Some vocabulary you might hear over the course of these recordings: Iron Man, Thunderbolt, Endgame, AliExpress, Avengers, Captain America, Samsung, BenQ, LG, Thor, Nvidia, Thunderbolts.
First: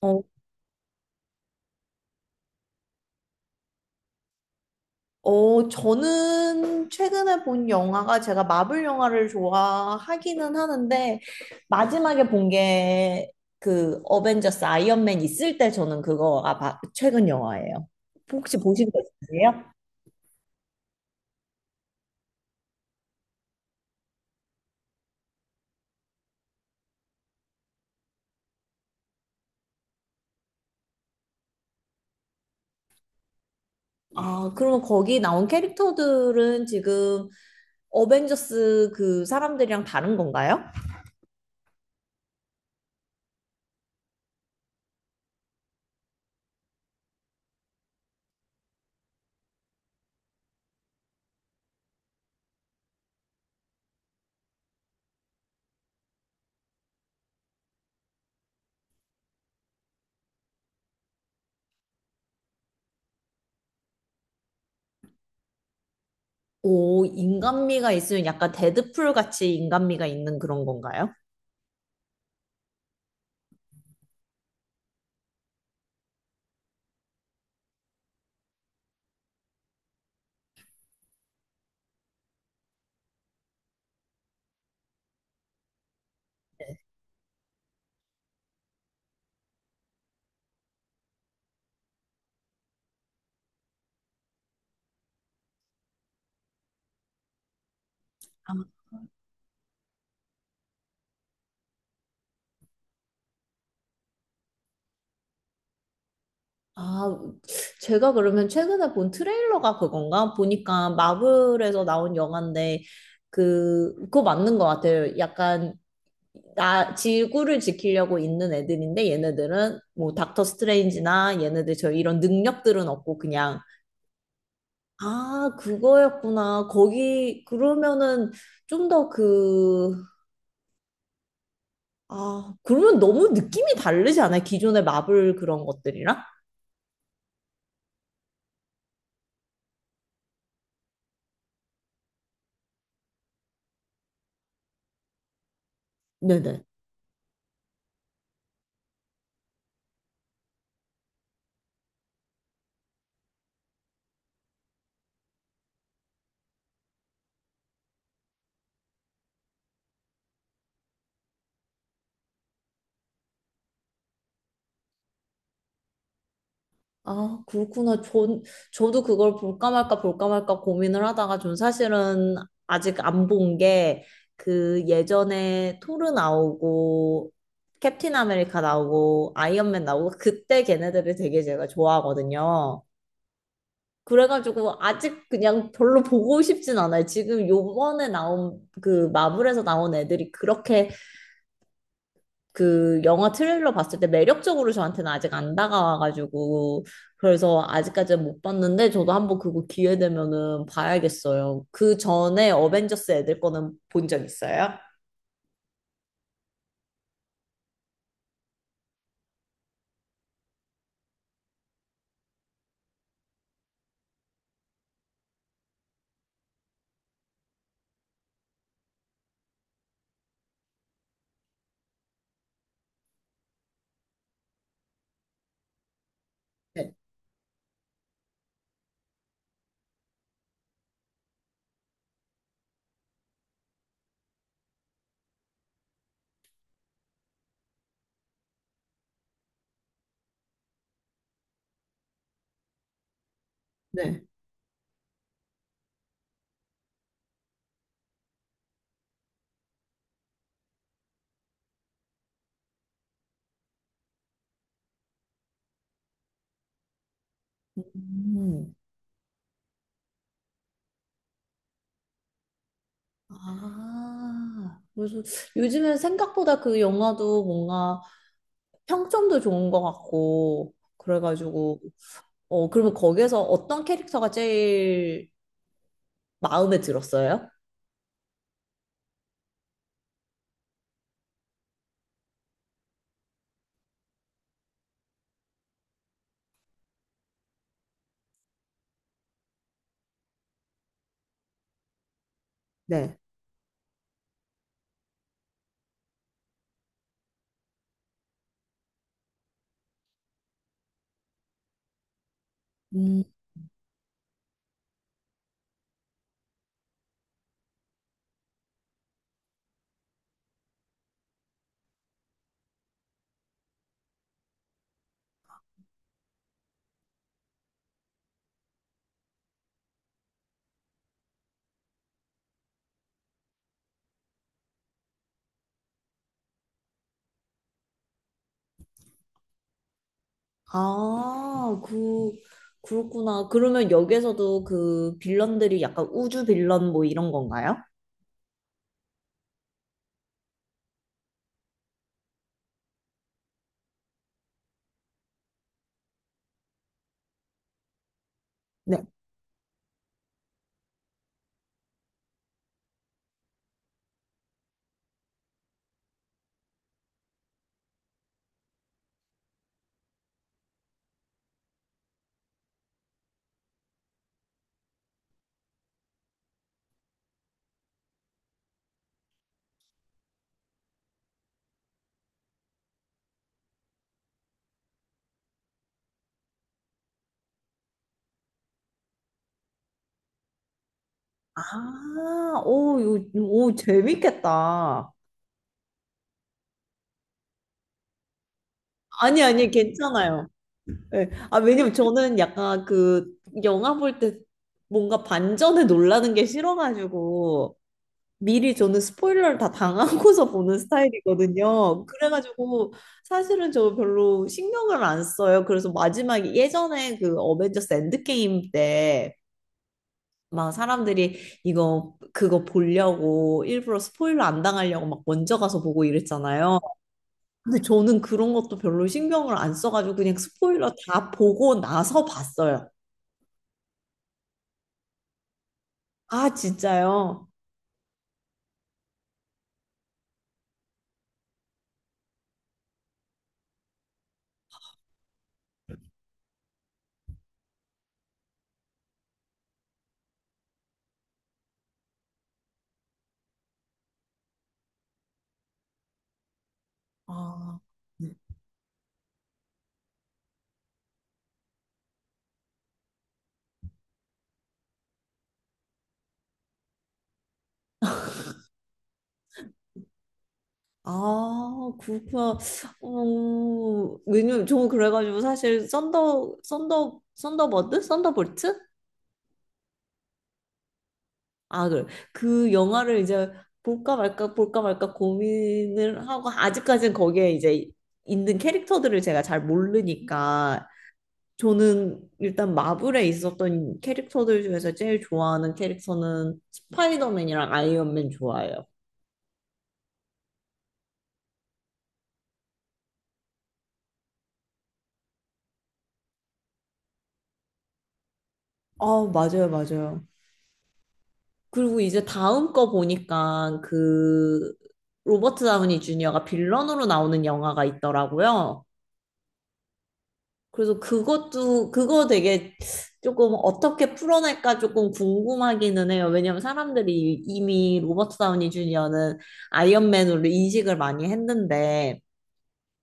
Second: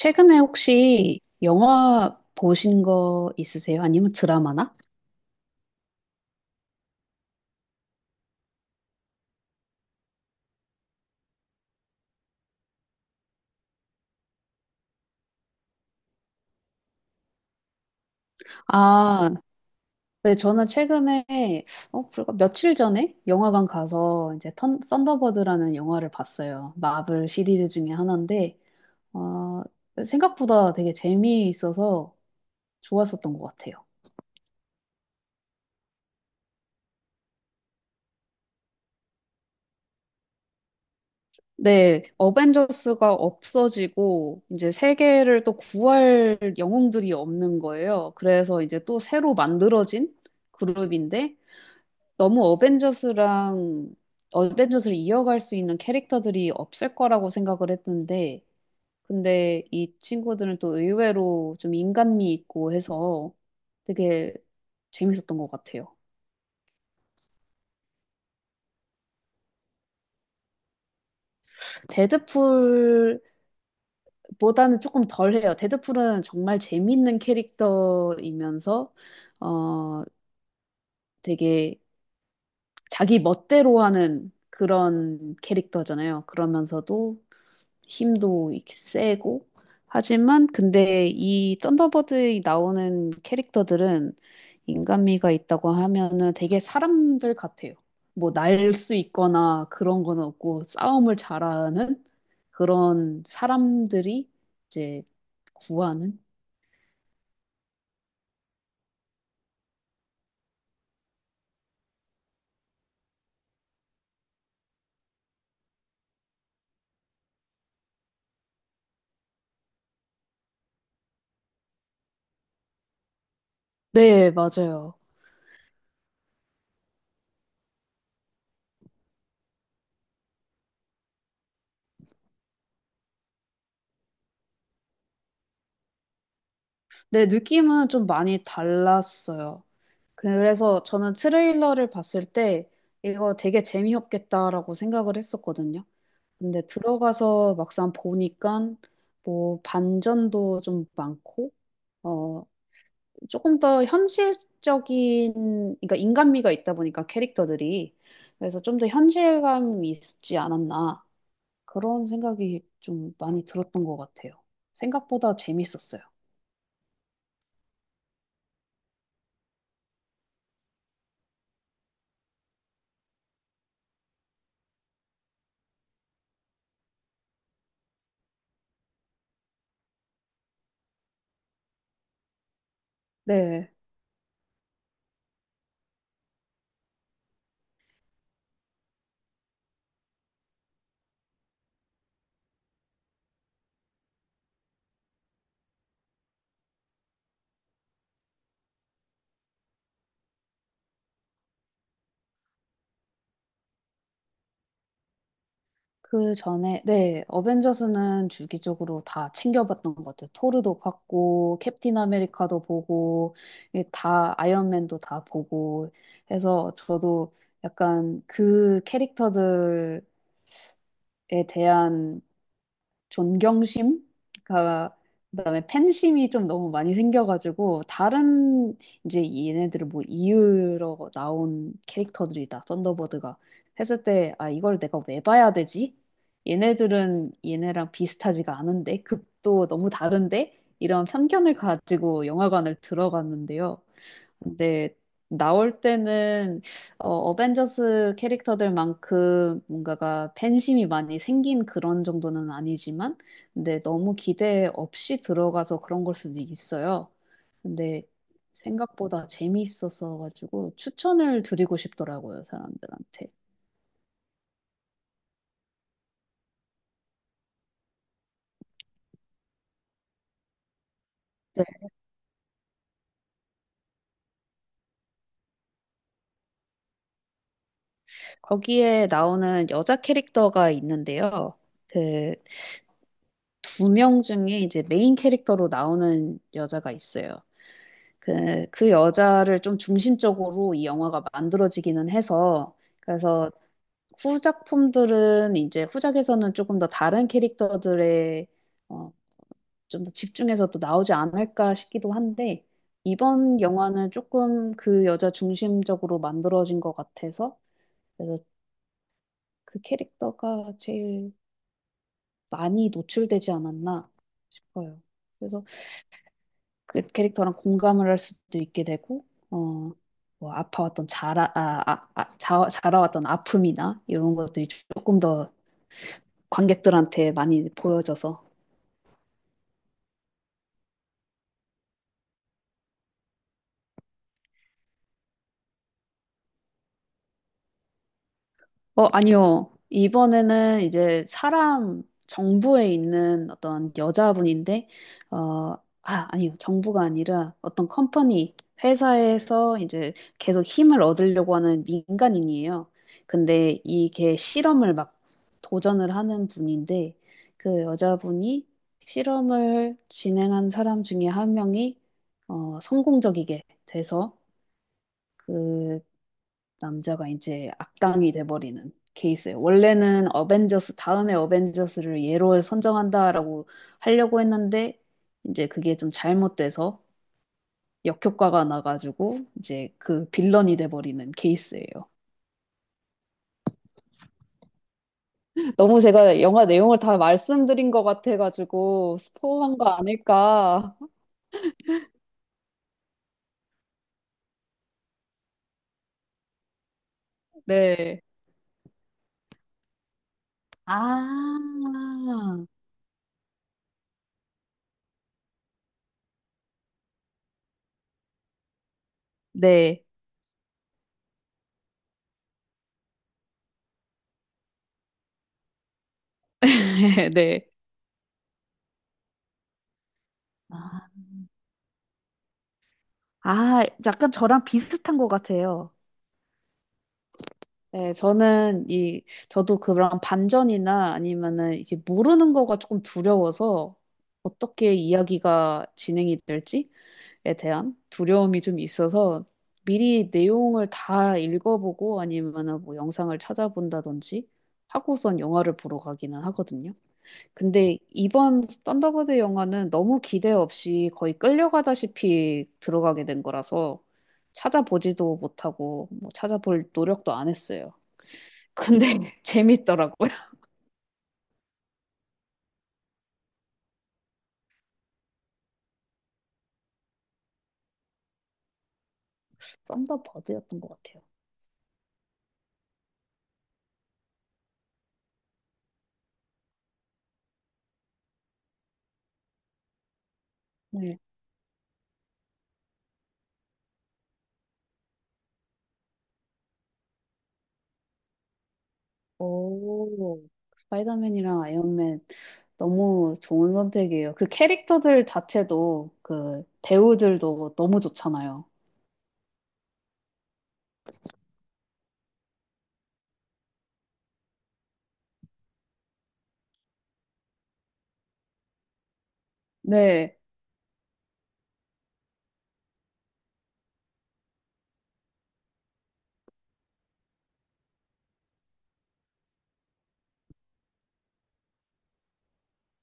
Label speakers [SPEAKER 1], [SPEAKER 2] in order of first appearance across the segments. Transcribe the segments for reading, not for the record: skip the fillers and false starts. [SPEAKER 1] 어,
[SPEAKER 2] 혹시 영화 보신 거 있으세요? 아니면 드라마나?
[SPEAKER 1] 저는 최근에 본 영화가 제가 마블 영화를 좋아하기는 하는데 마지막에 본 게 그 어벤져스 아이언맨 있을 때 저는 최근 영화예요. 혹시 보신 거
[SPEAKER 2] 아,
[SPEAKER 1] 있으세요?
[SPEAKER 2] 네, 저는 최근에, 불과 며칠 전에 영화관 가서 이제 턴, 썬더버드라는 영화를 봤어요. 마블 시리즈 중에 하나인데, 어, 생각보다 되게 재미있어서 좋았었던 것 같아요.
[SPEAKER 1] 아, 그러면 거기 나온 캐릭터들은 지금 어벤져스 그 사람들이랑 다른 건가요?
[SPEAKER 2] 네, 어벤져스가 없어지고 이제 세계를 또 구할 영웅들이 없는 거예요. 그래서 이제 또 새로 만들어진 그룹인데 너무 어벤져스랑 어벤져스를 이어갈 수 있는 캐릭터들이 없을 거라고 생각을 했는데, 근데 이 친구들은 또 의외로 좀 인간미 있고 해서 되게 재밌었던 것 같아요.
[SPEAKER 1] 오, 인간미가 있으면 약간 데드풀 같이 인간미가 있는 그런 건가요?
[SPEAKER 2] 데드풀보다는 조금 덜해요. 데드풀은 정말 재밌는 캐릭터이면서 어 되게 자기 멋대로 하는 그런 캐릭터잖아요. 그러면서도 힘도 세고 하지만 근데 이 썬더버드에 나오는 캐릭터들은 인간미가 있다고 하면은 되게 사람들 같아요. 뭐 날 수 있거나 그런 건 없고 싸움을 잘하는 그런 사람들이 이제 구하는?
[SPEAKER 1] 아, 제가 그러면 최근에 본 트레일러가 그건가? 보니까 마블에서 나온 영화인데, 그, 그거 맞는 것 같아요. 약간, 나, 지구를 지키려고 있는 애들인데, 얘네들은 뭐, 닥터 스트레인지나 얘네들 저 이런 능력들은 없고, 그냥,
[SPEAKER 2] 네, 맞아요.
[SPEAKER 1] 아, 그거였구나. 거기, 그러면은 좀 더 그, 아, 그러면 너무 느낌이 다르지 않아요? 기존의 마블 그런 것들이랑?
[SPEAKER 2] 네, 느낌은 좀 많이 달랐어요. 그래서 저는 트레일러를 봤을 때 이거 되게 재미없겠다라고 생각을 했었거든요. 근데
[SPEAKER 1] 네네.
[SPEAKER 2] 들어가서 막상 보니까 뭐 반전도 좀 많고, 어, 조금 더 현실적인, 그러니까 인간미가 있다 보니까 캐릭터들이. 그래서 좀 더 현실감이 있지 않았나. 그런 생각이 좀 많이 들었던 것 같아요. 생각보다 재밌었어요.
[SPEAKER 1] 아, 그렇구나. 전, 저도 그걸 볼까 말까 고민을 하다가 전 사실은 아직 안 본 게 그 예전에 토르 나오고 캡틴 아메리카 나오고 아이언맨 나오고 그때 걔네들을 되게 제가 좋아하거든요.
[SPEAKER 2] 네.
[SPEAKER 1] 그래가지고 아직 그냥 별로 보고 싶진 않아요. 지금 요번에 나온 그 마블에서 나온 애들이 그렇게 그 영화 트레일러 봤을 때 매력적으로 저한테는 아직 안 다가와가지고 그래서 아직까지는 못 봤는데 저도 한번 그거 기회 되면은 봐야겠어요. 그 전에 어벤져스 애들 거는 본 적 있어요?
[SPEAKER 2] 그 전에, 네, 어벤져스는 주기적으로 다 챙겨봤던 것 같아요. 토르도 봤고, 캡틴 아메리카도 보고, 이게 다, 아이언맨도 다 보고 해서 저도 약간 그 캐릭터들에 대한 존경심, 가 그다음에 팬심이 좀 너무
[SPEAKER 1] 네.
[SPEAKER 2] 많이 생겨가지고 다른 이제 얘네들을 뭐 이으러 나온 캐릭터들이다. 썬더버드가 했을 때 아 이걸 내가 왜 봐야 되지? 얘네들은 얘네랑 비슷하지가 않은데 급도 너무 다른데 이런 편견을 가지고 영화관을 들어갔는데요.
[SPEAKER 1] 네.
[SPEAKER 2] 근데 나올 때는 어벤져스 캐릭터들만큼 뭔가가 팬심이 많이 생긴 그런 정도는 아니지만, 근데 너무 기대 없이 들어가서 그런 걸 수도 있어요. 근데
[SPEAKER 1] 음.
[SPEAKER 2] 생각보다 재미있어서 가지고 추천을 드리고 싶더라고요, 사람들한테.
[SPEAKER 1] 아, 그래서 요즘엔 생각보다 그 영화도 뭔가 평점도 좋은 것 같고,
[SPEAKER 2] 네.
[SPEAKER 1] 그래가지고, 어, 그러면 거기에서 어떤 캐릭터가 제일 마음에 들었어요?
[SPEAKER 2] 거기에 나오는 여자 캐릭터가 있는데요. 그 두 명 중에 이제 메인 캐릭터로 나오는 여자가 있어요. 그, 그 여자를 좀 중심적으로 이 영화가 만들어지기는 해서,
[SPEAKER 1] 네.
[SPEAKER 2] 그래서 후작품들은 이제 후작에서는 조금 더 다른 캐릭터들의 어, 좀 더 집중해서 또 나오지 않을까 싶기도 한데, 이번 영화는 조금 그 여자 중심적으로 만들어진 것 같아서, 그래서 그 캐릭터가 제일 많이 노출되지 않았나 싶어요. 그래서 그 캐릭터랑 공감을 할 수도 있게 되고, 어, 뭐 아파왔던 자라, 아, 아, 아, 자, 자라왔던 아픔이나 이런 것들이 조금 더 관객들한테 많이 보여져서
[SPEAKER 1] 아, 그, 그렇구나. 그러면 여기에서도 그 빌런들이 약간 우주 빌런 뭐 이런 건가요?
[SPEAKER 2] 아니요. 이번에는 이제 사람, 정부에 있는 어떤 여자분인데, 어, 아, 아니요. 정부가 아니라 어떤 컴퍼니,
[SPEAKER 1] 네.
[SPEAKER 2] 회사에서 이제 계속 힘을 얻으려고 하는 민간인이에요. 근데 이게 실험을 막 도전을 하는 분인데, 그 여자분이 실험을 진행한 사람 중에 한 명이 성공적이게 돼서 그 남자가 이제 악당이 돼버리는 케이스예요. 원래는 어벤져스, 다음에 어벤져스를 얘로 선정한다라고 하려고 했는데, 이제 그게 좀 잘못돼서 역효과가 나가지고, 이제 그 빌런이 돼버리는 케이스예요.
[SPEAKER 1] 아, 오, 오, 재밌겠다.
[SPEAKER 2] 너무 제가 영화 내용을 다 말씀드린 것 같아가지고,
[SPEAKER 1] 아니, 아니,
[SPEAKER 2] 스포한 거
[SPEAKER 1] 괜찮아요.
[SPEAKER 2] 아닐까.
[SPEAKER 1] 네. 아, 왜냐면 저는 약간 그 영화 볼 때 뭔가 반전에 놀라는 게 싫어가지고,
[SPEAKER 2] 네.
[SPEAKER 1] 미리 저는 스포일러를 다 당하고서 보는
[SPEAKER 2] 아,
[SPEAKER 1] 스타일이거든요. 그래가지고 사실은 저 별로 신경을 안 써요. 그래서 마지막에 예전에 그 어벤져스 엔드게임 때
[SPEAKER 2] 네.
[SPEAKER 1] 막 사람들이 이거 그거 보려고 일부러 스포일러 안 당하려고 막 먼저 가서 보고 이랬잖아요.
[SPEAKER 2] 네.
[SPEAKER 1] 근데 저는 그런 것도 별로 신경을 안 써가지고 그냥 스포일러
[SPEAKER 2] 아,
[SPEAKER 1] 다 보고 나서 봤어요.
[SPEAKER 2] 아, 약간 저랑 비슷한 것 같아요.
[SPEAKER 1] 아, 진짜요?
[SPEAKER 2] 네, 저는 이, 저도 그런 반전이나 아니면은 이제 모르는 거가 조금 두려워서 어떻게 이야기가 진행이 될지에 대한 두려움이 좀 있어서 미리 내용을 다 읽어보고 아니면은 뭐 영상을 찾아본다든지 하고선 영화를 보러 가기는 하거든요.
[SPEAKER 1] 아.
[SPEAKER 2] 근데 이번 썬더버드 영화는 너무 기대 없이 거의 끌려가다시피 들어가게 된 거라서 찾아보지도 못하고 뭐 찾아볼 노력도 안 했어요. 근데 재밌더라고요.
[SPEAKER 1] 아, 그렇구나. 어, 왜냐면 저 그래가지고 사실 썬더버드? 썬더볼트?
[SPEAKER 2] 썬더버드였던 것 같아요.
[SPEAKER 1] 아, 그래. 그 영화를 이제 볼까 말까 고민을 하고, 아직까지는 거기에 이제 있는 캐릭터들을 제가 잘 모르니까,
[SPEAKER 2] 네.
[SPEAKER 1] 저는 일단 마블에 있었던 캐릭터들 중에서 제일 좋아하는 캐릭터는 스파이더맨이랑 아이언맨 좋아해요.
[SPEAKER 2] 오, 스파이더맨이랑 아이언맨 너무 좋은 선택이에요. 그 캐릭터들 자체도 그 배우들도 너무 좋잖아요.
[SPEAKER 1] 아, 맞아요, 맞아요. 그리고 이제 다음 거 보니까 그 로버트 다우니 주니어가 빌런으로 나오는 영화가 있더라고요.
[SPEAKER 2] 네,
[SPEAKER 1] 그래서 그것도 그거 되게 조금 어떻게 풀어낼까 조금 궁금하기는 해요. 왜냐면 사람들이 이미 로버트 다우니 주니어는 아이언맨으로 인식을 많이 했는데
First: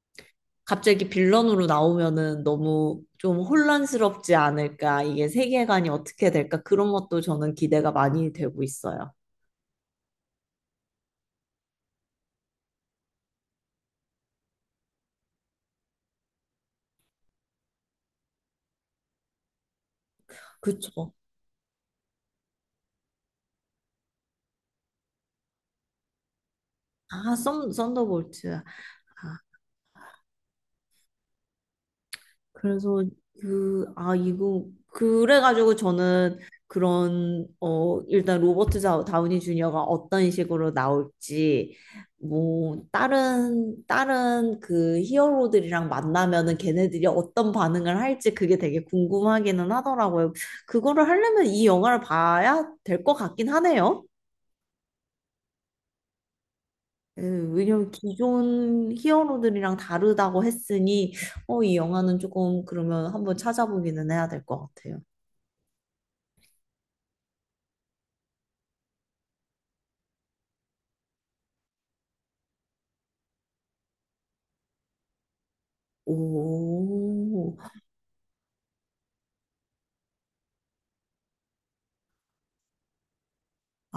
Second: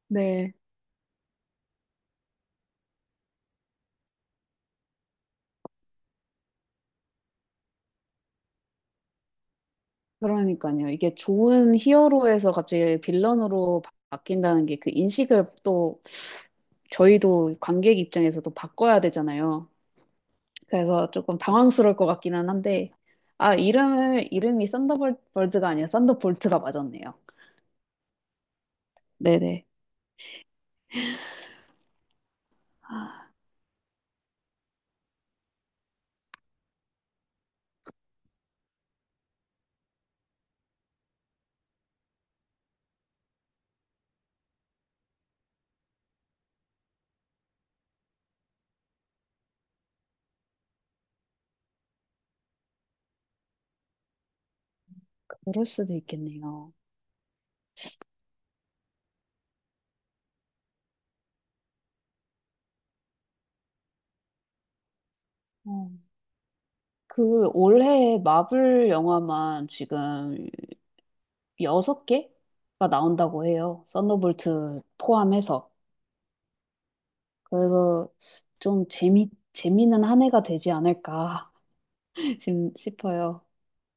[SPEAKER 2] 네.
[SPEAKER 1] 갑자기 빌런으로 나오면은 너무 좀 혼란스럽지 않을까? 이게 세계관이 어떻게 될까? 그런 것도 저는 기대가 많이 되고 있어요.
[SPEAKER 2] 그러니까요. 이게 좋은 히어로에서 갑자기 빌런으로 바뀐다는 게 그 인식을 또 저희도 관객 입장에서도 바꿔야 되잖아요. 그래서
[SPEAKER 1] 그쵸.
[SPEAKER 2] 조금 당황스러울 것 같기는 한데, 아, 이름을, 이름이 썬더볼즈가 아니라 썬더볼트가 맞았네요.
[SPEAKER 1] 아, 썬더볼트. 아,
[SPEAKER 2] 네네.
[SPEAKER 1] 그래서
[SPEAKER 2] 아,
[SPEAKER 1] 그래가지고 저는 그런, 어, 일단 다우니 주니어가 어떤 식으로 나올지, 뭐, 다른 그 히어로들이랑 만나면은 걔네들이 어떤 반응을 할지 그게 되게 궁금하기는 하더라고요. 그거를 하려면 이 영화를 봐야 될 것 같긴 하네요.
[SPEAKER 2] 그럴 수도 있겠네요.
[SPEAKER 1] 왜냐면 기존 히어로들이랑 다르다고 했으니, 어, 이 영화는 조금 그러면 한번 찾아보기는 해야 될 것 같아요.
[SPEAKER 2] 어, 그 올해 마블 영화만 지금 여섯 개가 나온다고 해요. 썬더볼트 포함해서.
[SPEAKER 1] 오,
[SPEAKER 2] 그래서 좀 재미, 재미는 한 해가 되지 않을까 싶어요.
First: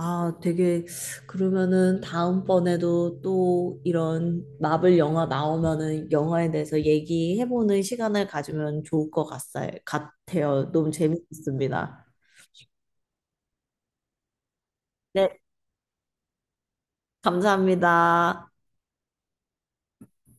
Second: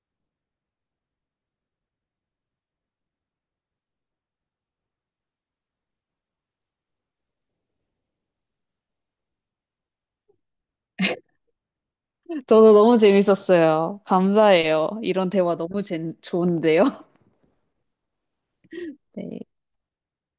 [SPEAKER 1] 아, 되게, 그러면은 다음번에도 또 이런 마블 영화 나오면은 영화에 대해서 얘기해보는 시간을 가지면 좋을 것 같아요. 너무 재밌었습니다.
[SPEAKER 2] 저도 너무 재밌었어요. 감사해요. 이런
[SPEAKER 1] 네,
[SPEAKER 2] 대화 너무 재, 좋은데요.
[SPEAKER 1] 감사합니다.
[SPEAKER 2] 네.